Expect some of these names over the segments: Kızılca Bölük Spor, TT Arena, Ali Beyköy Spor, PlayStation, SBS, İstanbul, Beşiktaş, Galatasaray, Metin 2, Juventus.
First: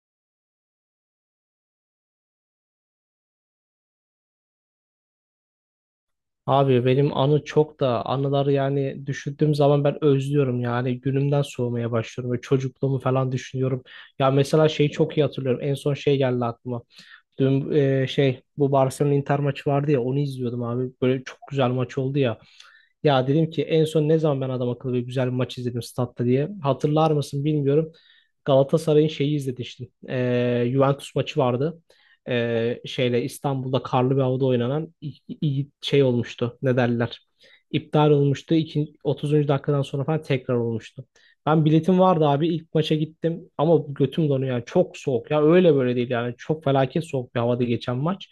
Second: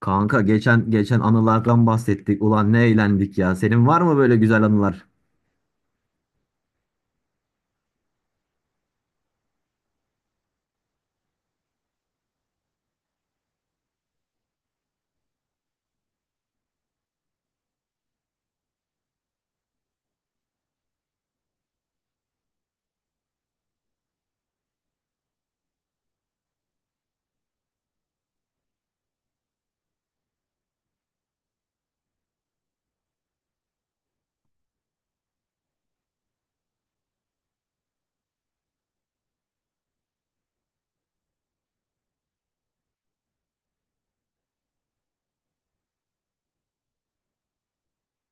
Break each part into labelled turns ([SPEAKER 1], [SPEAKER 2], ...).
[SPEAKER 1] Kanka geçen anılardan bahsettik. Ulan ne eğlendik ya. Senin var mı böyle güzel anılar?
[SPEAKER 2] Abi benim anı çok da anıları yani düşündüğüm zaman ben özlüyorum yani günümden soğumaya başlıyorum ve çocukluğumu falan düşünüyorum. Ya mesela şeyi çok iyi hatırlıyorum en son şey geldi aklıma. Dün şey bu Barcelona Inter maçı vardı ya onu izliyordum abi böyle çok güzel maç oldu ya. Ya dedim ki en son ne zaman ben adam akıllı bir güzel bir maç izledim statta diye. Hatırlar mısın bilmiyorum. Galatasaray'ın şeyi izlemiştim. Juventus maçı vardı. Şeyle İstanbul'da karlı bir havada oynanan şey olmuştu. Ne derler? İptal olmuştu. 30. dakikadan sonra falan tekrar olmuştu. Ben biletim vardı abi. İlk maça gittim ama götüm donuyor. Yani çok soğuk ya. Öyle böyle değil yani. Çok felaket soğuk bir havada geçen maç.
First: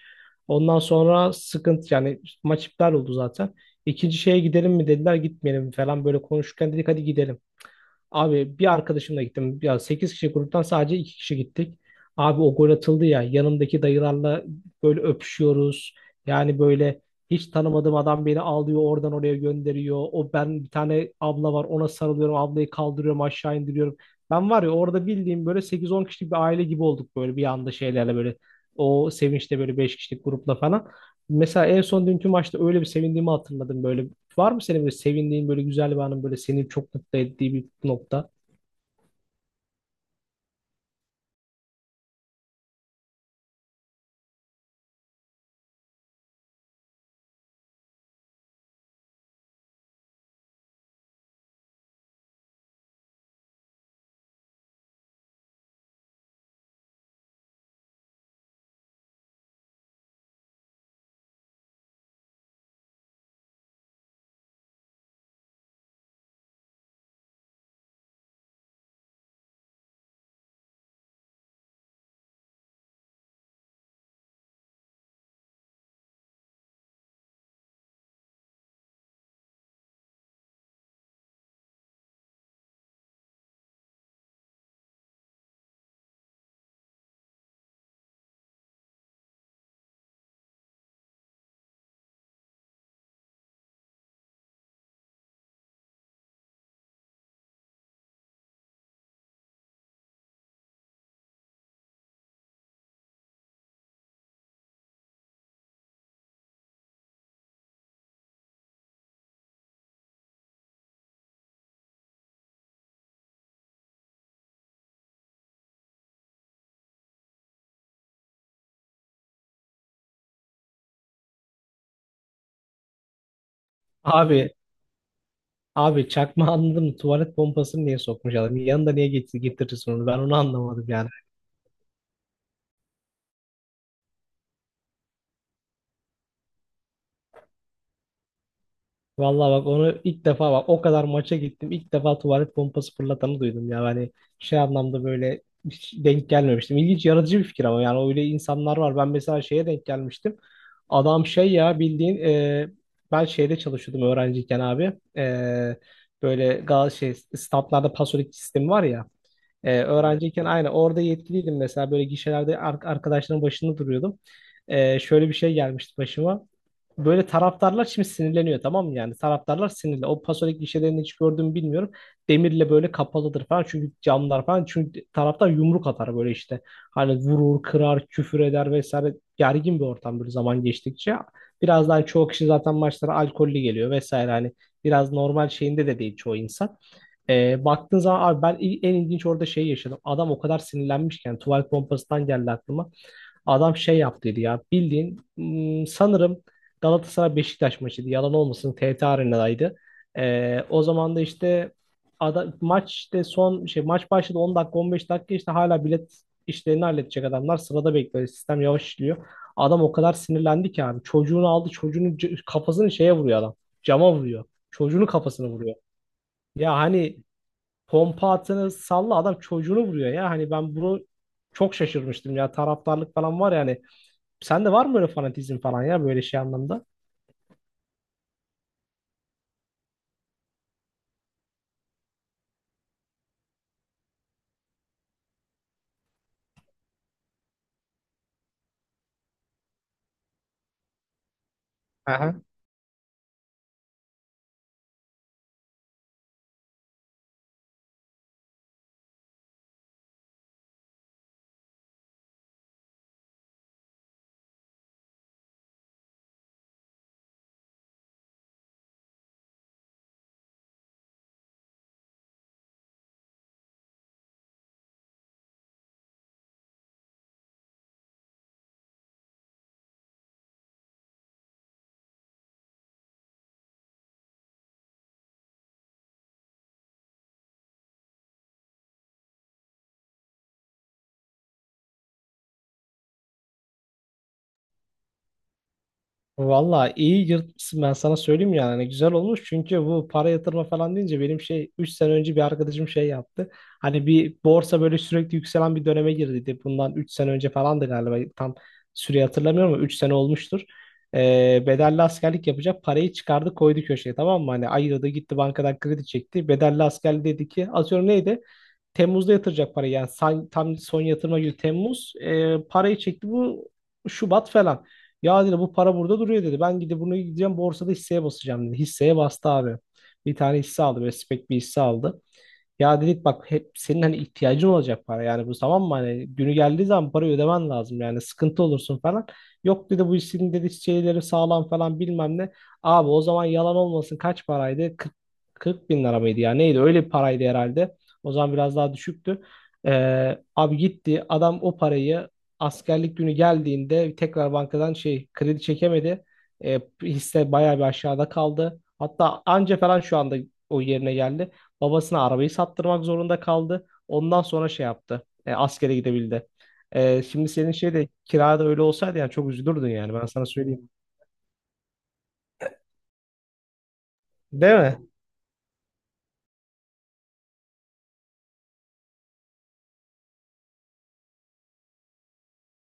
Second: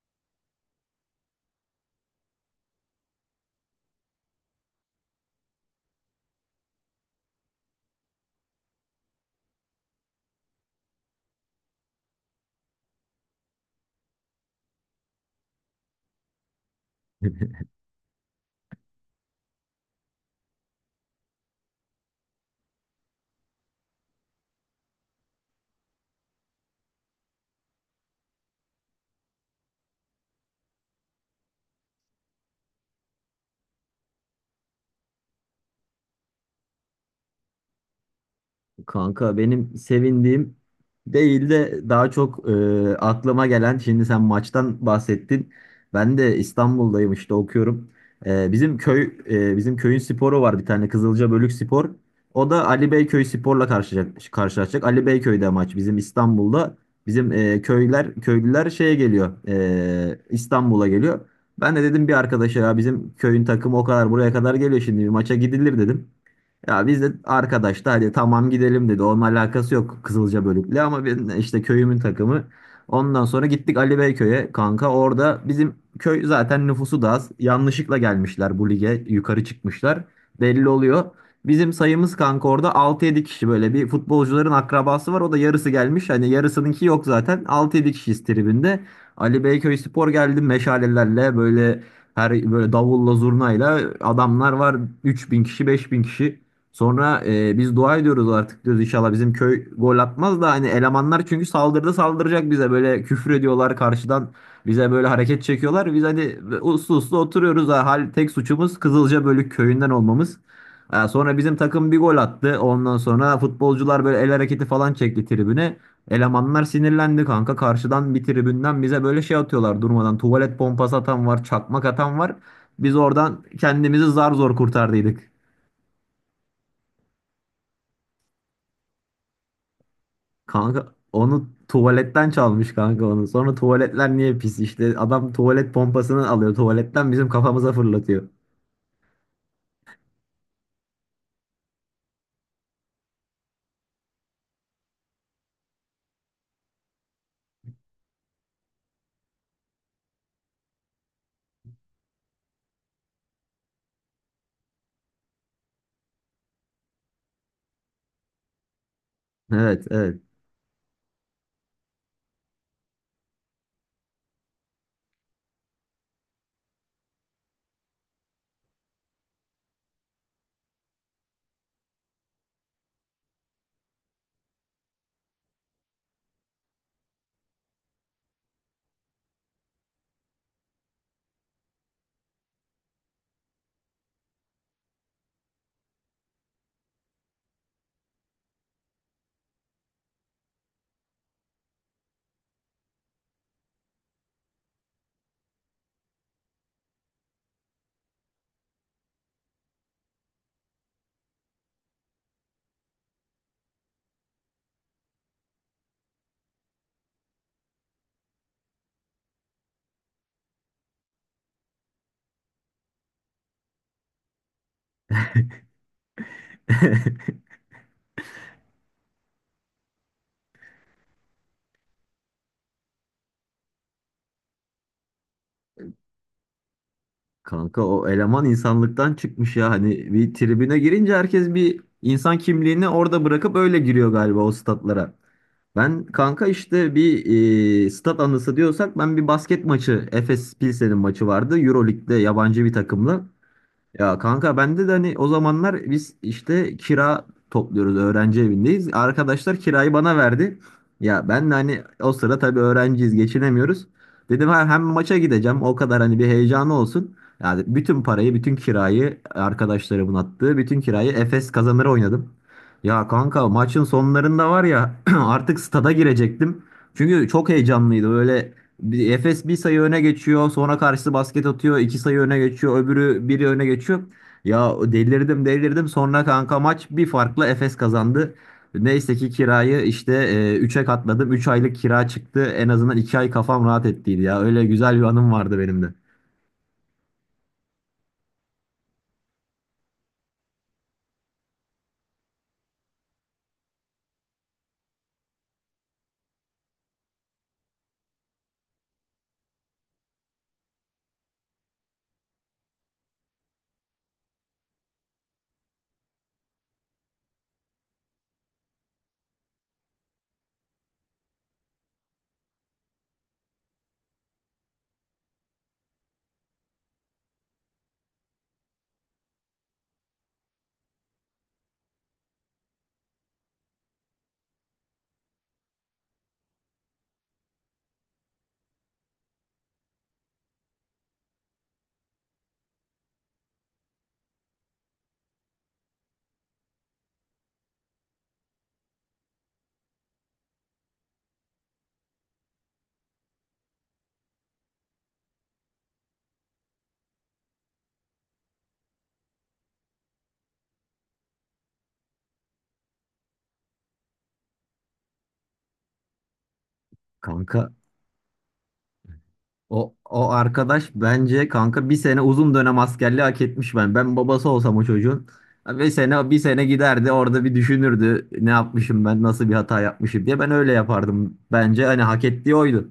[SPEAKER 2] Ondan sonra sıkıntı yani maç iptal oldu zaten. İkinci şeye gidelim mi dediler gitmeyelim falan böyle konuşurken dedik hadi gidelim. Abi bir arkadaşımla gittim. Ya 8 kişi gruptan sadece 2 kişi gittik. Abi o gol atıldı ya yanımdaki dayılarla böyle öpüşüyoruz. Yani böyle hiç tanımadığım adam beni alıyor oradan oraya gönderiyor. O ben bir tane abla var ona sarılıyorum ablayı kaldırıyorum aşağı indiriyorum. Ben var ya orada bildiğim böyle sekiz on kişilik bir aile gibi olduk böyle bir anda şeylerle böyle o sevinçte böyle 5 kişilik grupla falan. Mesela en son dünkü maçta öyle bir sevindiğimi hatırladım böyle. Var mı senin böyle sevindiğin böyle güzel bir anın böyle seni çok mutlu ettiği bir nokta?
[SPEAKER 1] Kanka benim sevindiğim değil de daha çok aklıma gelen şimdi sen maçtan bahsettin. Ben de İstanbul'dayım işte okuyorum. Bizim köy bizim köyün sporu var bir tane Kızılca Bölük Spor. O da Ali Beyköy Spor'la karşılaşacak. Ali Beyköy'de maç bizim İstanbul'da. Bizim köyler köylüler şeye geliyor. İstanbul'a geliyor. Ben de dedim bir arkadaşa ya bizim köyün takımı o kadar buraya kadar geliyor şimdi bir maça gidilir dedim. Ya biz de arkadaş da hadi tamam gidelim dedi. Onun alakası yok Kızılca bölükle ama ben işte köyümün takımı. Ondan sonra gittik Ali Beyköy'e kanka. Orada bizim köy zaten nüfusu da az. Yanlışlıkla gelmişler bu lige. Yukarı çıkmışlar. Belli oluyor. Bizim sayımız kanka orada altı yedi kişi böyle bir futbolcuların akrabası var. O da yarısı gelmiş. Hani yarısınınki yok zaten. Altı yedi kişiyiz tribinde. Ali Beyköy Spor geldi meşalelerle böyle her böyle davulla zurnayla adamlar var. 3000 kişi 5000 kişi. Sonra biz dua ediyoruz artık diyoruz inşallah bizim köy gol atmaz da hani elemanlar çünkü saldırıda saldıracak bize böyle küfür ediyorlar karşıdan bize böyle hareket çekiyorlar. Biz hani uslu uslu oturuyoruz ha, hal tek suçumuz Kızılca Bölük köyünden olmamız. Ha, sonra bizim takım bir gol attı. Ondan sonra futbolcular böyle el hareketi falan çekti tribüne. Elemanlar sinirlendi kanka. Karşıdan bir tribünden bize böyle şey atıyorlar durmadan. Tuvalet pompası atan var, çakmak atan var. Biz oradan kendimizi zar
[SPEAKER 2] Abi
[SPEAKER 1] zor kurtardıydık.
[SPEAKER 2] abi çakma anladın mı? Tuvalet pompasını niye sokmuş adam? Yanında niye getirirsin onu? Ben onu anlamadım
[SPEAKER 1] Kanka
[SPEAKER 2] yani.
[SPEAKER 1] onu tuvaletten çalmış kanka onu. Sonra tuvaletler niye pis? İşte adam tuvalet pompasını alıyor. Tuvaletten bizim kafamıza fırlatıyor.
[SPEAKER 2] Vallahi bak onu ilk defa bak o kadar maça gittim. İlk defa tuvalet pompası fırlatanı duydum ya. Hani şey anlamda böyle hiç denk gelmemiştim. İlginç yaratıcı bir fikir ama yani öyle insanlar var. Ben mesela şeye denk gelmiştim. Adam şey ya bildiğin ben şeyde çalışıyordum öğrenciyken abi. Böyle gal şey standlarda pasolik sistemi var ya.
[SPEAKER 1] Evet,
[SPEAKER 2] Evet,
[SPEAKER 1] evet.
[SPEAKER 2] öğrenciyken aynı orada yetkiliydim mesela böyle gişelerde arkadaşların başında duruyordum. Şöyle bir şey gelmişti başıma. Böyle taraftarlar şimdi sinirleniyor tamam mı? Yani taraftarlar sinirli. O Pasolik gişelerini hiç gördüğümü bilmiyorum. Demirle böyle kapalıdır falan. Çünkü camlar falan. Çünkü taraftar yumruk atar böyle işte. Hani vurur, kırar, küfür eder vesaire. Gergin bir ortam böyle zaman geçtikçe. Birazdan çoğu kişi zaten maçlara alkollü geliyor vesaire. Hani biraz normal şeyinde de değil çoğu insan. Baktığın zaman abi ben en ilginç orada şey yaşadım. Adam o kadar sinirlenmişken tuvalet pompasından geldi aklıma. Adam şey yaptıydı ya bildiğin sanırım Galatasaray Beşiktaş maçıydı. Yalan olmasın TT Arena'daydı. O zaman da işte maç işte son şey maç başladı 10 dakika 15 dakika işte hala bilet işlerini halledecek adamlar sırada bekliyor. Sistem yavaş işliyor. Adam o kadar sinirlendi ki abi çocuğunu aldı çocuğunun kafasını şeye vuruyor adam. Cama vuruyor. Çocuğunun kafasını vuruyor. Ya hani pompa atını salla adam çocuğunu vuruyor ya. Hani ben bunu çok şaşırmıştım ya taraftarlık falan var yani. Sende var mı böyle fanatizm falan ya böyle şey anlamda?
[SPEAKER 1] Kanka o eleman insanlıktan çıkmış ya. Hani bir tribüne girince herkes bir insan kimliğini orada bırakıp öyle giriyor galiba o statlara. Ben kanka işte bir stat anısı diyorsak ben bir basket maçı Efes Pilsen'in maçı vardı. Euroleague'de
[SPEAKER 2] Aha.
[SPEAKER 1] yabancı bir takımla. Ya kanka bende de hani o zamanlar biz işte kira topluyoruz öğrenci evindeyiz. Arkadaşlar kirayı bana verdi. Ya ben de hani o sıra tabii öğrenciyiz geçinemiyoruz. Dedim ha, hem maça gideceğim o kadar hani bir heyecanı olsun. Yani bütün parayı bütün kirayı arkadaşlarımın attığı bütün kirayı Efes kazanır oynadım. Ya kanka maçın sonlarında var ya artık stada girecektim. Çünkü çok heyecanlıydı böyle Efes bir sayı öne geçiyor. Sonra karşısı basket atıyor. İki sayı öne geçiyor. Öbürü biri öne geçiyor. Ya delirdim. Sonra kanka maç bir farkla Efes kazandı. Neyse ki kirayı işte 3'e katladım. Üç aylık kira çıktı. En azından 2 ay kafam rahat ettiydi ya. Öyle güzel bir anım vardı benim de.
[SPEAKER 2] Valla iyi yırtmışsın ben sana söyleyeyim yani. Hani güzel olmuş çünkü bu para yatırma falan deyince benim şey 3 sene önce bir arkadaşım şey yaptı. Hani bir borsa böyle sürekli yükselen bir döneme girdiydi. Bundan 3 sene önce falandı galiba tam süreyi hatırlamıyorum ama 3 sene olmuştur. Bedelli askerlik yapacak parayı çıkardı koydu köşeye tamam mı? Hani ayırdı gitti bankadan kredi çekti. Bedelli asker dedi ki atıyorum neydi? Temmuz'da yatıracak parayı yani tam son yatırma günü Temmuz, parayı çekti bu Şubat falan. Ya dedi bu para burada duruyor dedi. Ben gidip bunu gideceğim borsada hisseye basacağım dedi. Hisseye bastı abi. Bir tane hisse aldı böyle spek bir hisse aldı. Ya dedik bak hep senin hani ihtiyacın olacak para yani bu tamam mı hani günü geldiği zaman parayı ödemen lazım yani sıkıntı olursun falan. Yok dedi bu işin dedi şeyleri sağlam falan bilmem ne. Abi o zaman yalan olmasın kaç paraydı? 40 bin lira mıydı ya neydi öyle bir paraydı herhalde. O zaman biraz daha düşüktü. Abi gitti adam o parayı askerlik günü geldiğinde tekrar bankadan şey kredi çekemedi. Hisse bayağı bir aşağıda kaldı. Hatta anca falan şu anda o yerine geldi. Babasına arabayı sattırmak zorunda kaldı. Ondan sonra şey yaptı. Askere gidebildi. Şimdi
[SPEAKER 1] Kanka
[SPEAKER 2] senin şey de kirada öyle olsaydı yani çok üzülürdün
[SPEAKER 1] O,
[SPEAKER 2] yani ben
[SPEAKER 1] o
[SPEAKER 2] sana söyleyeyim.
[SPEAKER 1] arkadaş bence kanka bir sene uzun dönem askerliği hak etmiş ben. Ben babası olsam
[SPEAKER 2] Değil
[SPEAKER 1] o
[SPEAKER 2] mi?
[SPEAKER 1] çocuğun bir sene giderdi orada bir düşünürdü ne yapmışım ben nasıl bir hata yapmışım diye ben öyle yapardım bence hani hak ettiği oydu.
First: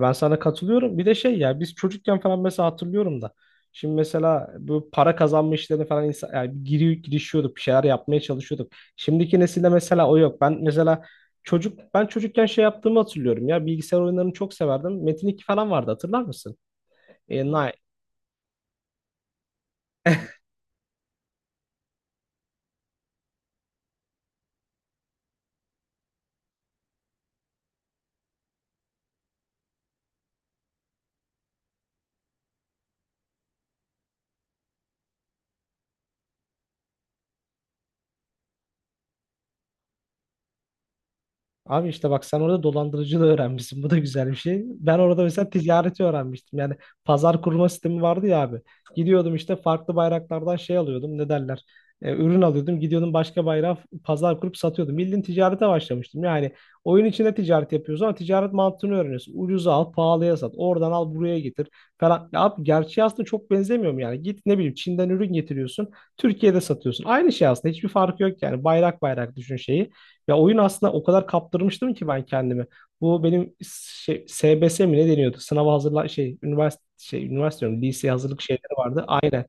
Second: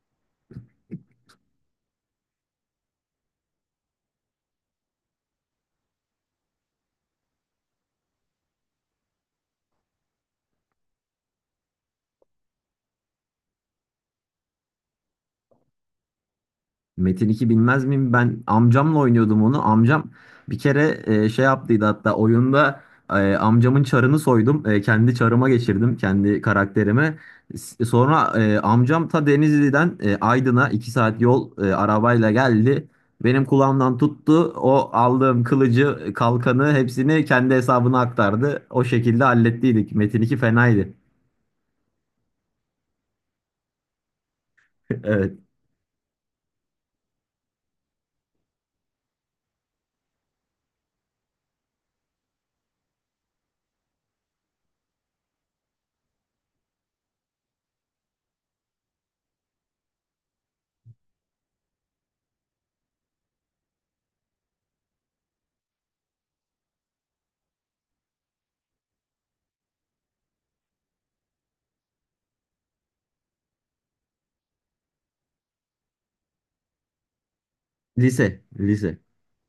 [SPEAKER 2] Ben sana katılıyorum. Bir de şey ya biz çocukken falan mesela hatırlıyorum da. Şimdi mesela bu para kazanma işlerini falan insan, yani giriyor, girişiyorduk, bir şeyler yapmaya çalışıyorduk. Şimdiki nesilde mesela o yok. Ben mesela ben çocukken şey yaptığımı hatırlıyorum ya bilgisayar oyunlarını çok severdim. Metin 2 falan vardı hatırlar mısın?
[SPEAKER 1] Metin
[SPEAKER 2] E,
[SPEAKER 1] 2
[SPEAKER 2] Ni-
[SPEAKER 1] bilmez miyim? Ben amcamla oynuyordum onu. Amcam bir kere şey yaptıydı hatta oyunda amcamın çarını soydum. Kendi çarıma geçirdim. Kendi karakterimi. Sonra amcam ta Denizli'den Aydın'a 2 saat yol arabayla geldi. Benim kulağımdan tuttu. O aldığım kılıcı, kalkanı hepsini kendi hesabına aktardı. O şekilde hallettiydik. Metin 2 fenaydı.
[SPEAKER 2] Abi işte bak sen orada dolandırıcılığı öğrenmişsin. Bu da güzel bir şey. Ben orada
[SPEAKER 1] Evet.
[SPEAKER 2] mesela ticareti öğrenmiştim. Yani pazar kurma sistemi vardı ya abi. Gidiyordum işte farklı bayraklardan şey alıyordum. Ne derler? Ürün alıyordum. Gidiyordum başka bayrağı pazar kurup satıyordum. Bildiğin ticarete başlamıştım. Yani oyun içinde ticaret yapıyoruz ama ticaret mantığını öğreniyorsun. Ucuza al, pahalıya sat. Oradan al, buraya getir falan. Ya abi gerçeği aslında çok benzemiyor mu yani? Git ne bileyim Çin'den ürün getiriyorsun. Türkiye'de satıyorsun. Aynı şey aslında. Hiçbir farkı yok yani. Bayrak bayrak düşün şeyi. Ya oyun aslında o kadar kaptırmıştım ki ben kendimi. Bu benim şey, SBS mi ne deniyordu? Sınava hazırlan şey üniversite şey üniversite diyorum, lise hazırlık
[SPEAKER 1] Lise.
[SPEAKER 2] şeyleri
[SPEAKER 1] Lise.
[SPEAKER 2] vardı. Aynen.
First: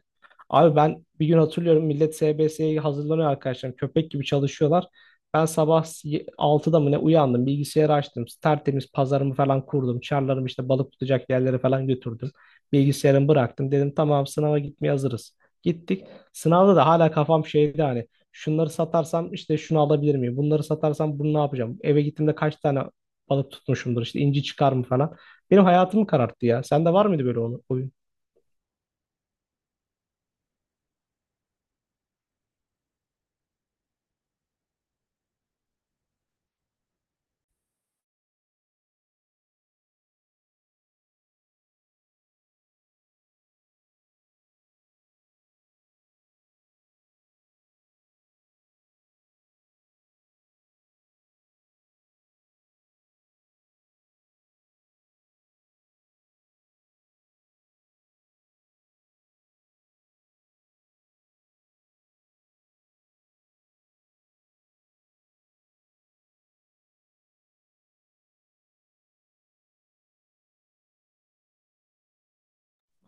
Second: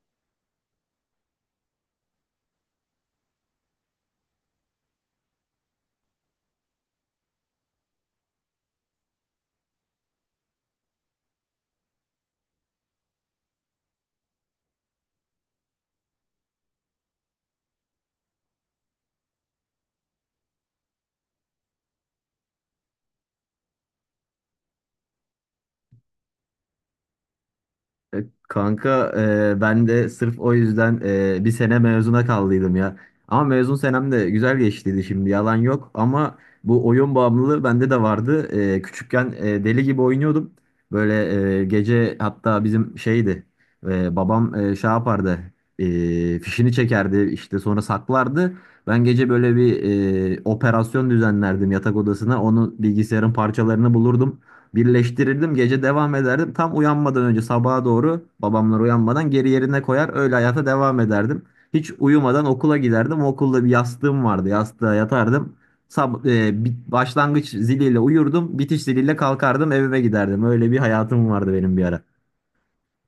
[SPEAKER 2] Abi ben bir gün hatırlıyorum millet SBS'ye hazırlanıyor arkadaşlar. Köpek gibi çalışıyorlar. Ben sabah 6'da mı ne uyandım. Bilgisayarı açtım. Tertemiz pazarımı falan kurdum. Çarlarımı işte balık tutacak yerlere falan götürdüm. Bilgisayarımı bıraktım. Dedim tamam sınava gitmeye hazırız. Gittik. Sınavda da hala kafam şeydi hani. Şunları satarsam işte şunu alabilir miyim? Bunları satarsam bunu ne yapacağım? Eve gittiğimde kaç tane balık tutmuşumdur? İşte inci çıkar mı falan. Benim hayatımı kararttı ya. Sende var mıydı böyle oyun?
[SPEAKER 1] Kanka ben de sırf o yüzden bir sene mezuna kaldıydım ya. Ama mezun senem de güzel geçtiydi şimdi yalan yok. Ama bu oyun bağımlılığı bende de vardı. Küçükken deli gibi oynuyordum. Böyle gece hatta bizim şeydi babam şey yapardı fişini çekerdi işte sonra saklardı. Ben gece böyle bir operasyon düzenlerdim yatak odasına. Onun bilgisayarın parçalarını bulurdum. Birleştirirdim gece devam ederdim. Tam uyanmadan önce sabaha doğru babamlar uyanmadan geri yerine koyar öyle hayata devam ederdim. Hiç uyumadan okula giderdim. Okulda bir yastığım vardı. Yastığa yatardım. Başlangıç ziliyle uyurdum. Bitiş ziliyle kalkardım evime giderdim. Öyle bir hayatım vardı benim bir ara.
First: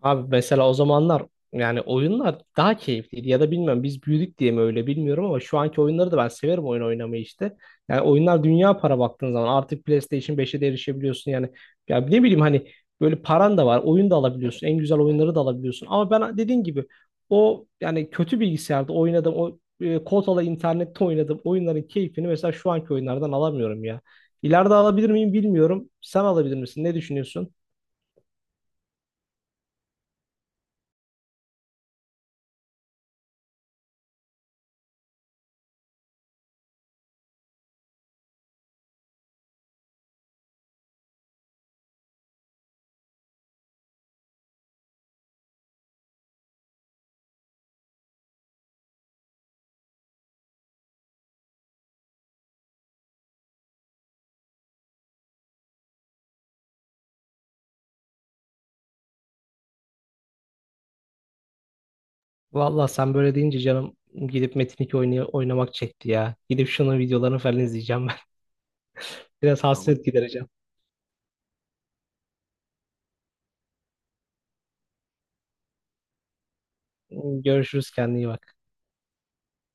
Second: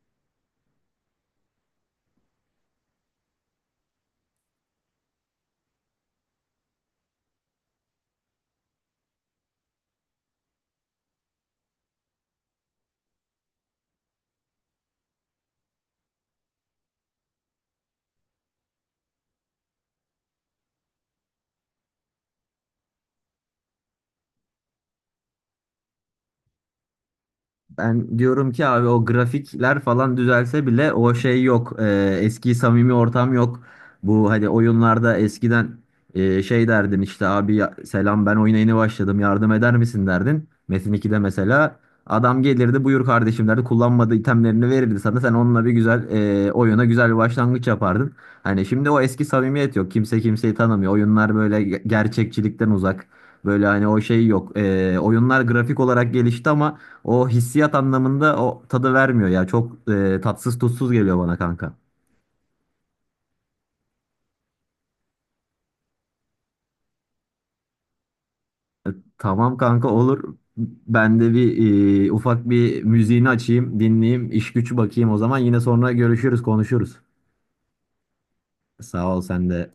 [SPEAKER 2] Abi mesela o zamanlar yani oyunlar daha keyifliydi ya da bilmiyorum biz büyüdük diye mi öyle bilmiyorum ama şu anki oyunları da ben severim oyun oynamayı işte. Yani oyunlar dünya para baktığın zaman artık PlayStation beşe de erişebiliyorsun yani. Ya ne bileyim hani böyle paran da var oyun da alabiliyorsun en güzel oyunları da alabiliyorsun. Ama ben dediğin gibi o yani kötü bilgisayarda oynadım o kotalı internette oynadığım oyunların keyfini mesela şu anki oyunlardan alamıyorum ya. İleride alabilir miyim bilmiyorum. Sen alabilir misin? Ne düşünüyorsun?
[SPEAKER 1] Ben diyorum ki abi o grafikler falan düzelse bile o şey yok. Eski samimi ortam yok. Bu hani oyunlarda eskiden şey derdin işte abi selam ben oyuna yeni başladım yardım eder misin derdin. Metin 2'de mesela adam gelirdi buyur kardeşim derdi kullanmadığı itemlerini verirdi sana sen onunla bir güzel oyuna güzel bir başlangıç yapardın. Hani şimdi o eski samimiyet yok kimse kimseyi tanımıyor oyunlar böyle gerçekçilikten uzak. Böyle hani o şey yok. Oyunlar grafik olarak gelişti ama o hissiyat anlamında o tadı vermiyor ya. Çok tatsız tutsuz geliyor bana kanka.
[SPEAKER 2] Valla sen böyle deyince canım gidip Metin 2 oynamak çekti ya. Gidip şunun videolarını falan izleyeceğim ben.
[SPEAKER 1] Tamam
[SPEAKER 2] Biraz tamam,
[SPEAKER 1] kanka
[SPEAKER 2] hasret
[SPEAKER 1] olur.
[SPEAKER 2] gidereceğim.
[SPEAKER 1] Ben de bir ufak bir müziğini açayım, dinleyeyim, iş güç bakayım o zaman. Yine sonra görüşürüz, konuşuruz.
[SPEAKER 2] Görüşürüz kendine iyi bak.
[SPEAKER 1] Sağ ol sen de.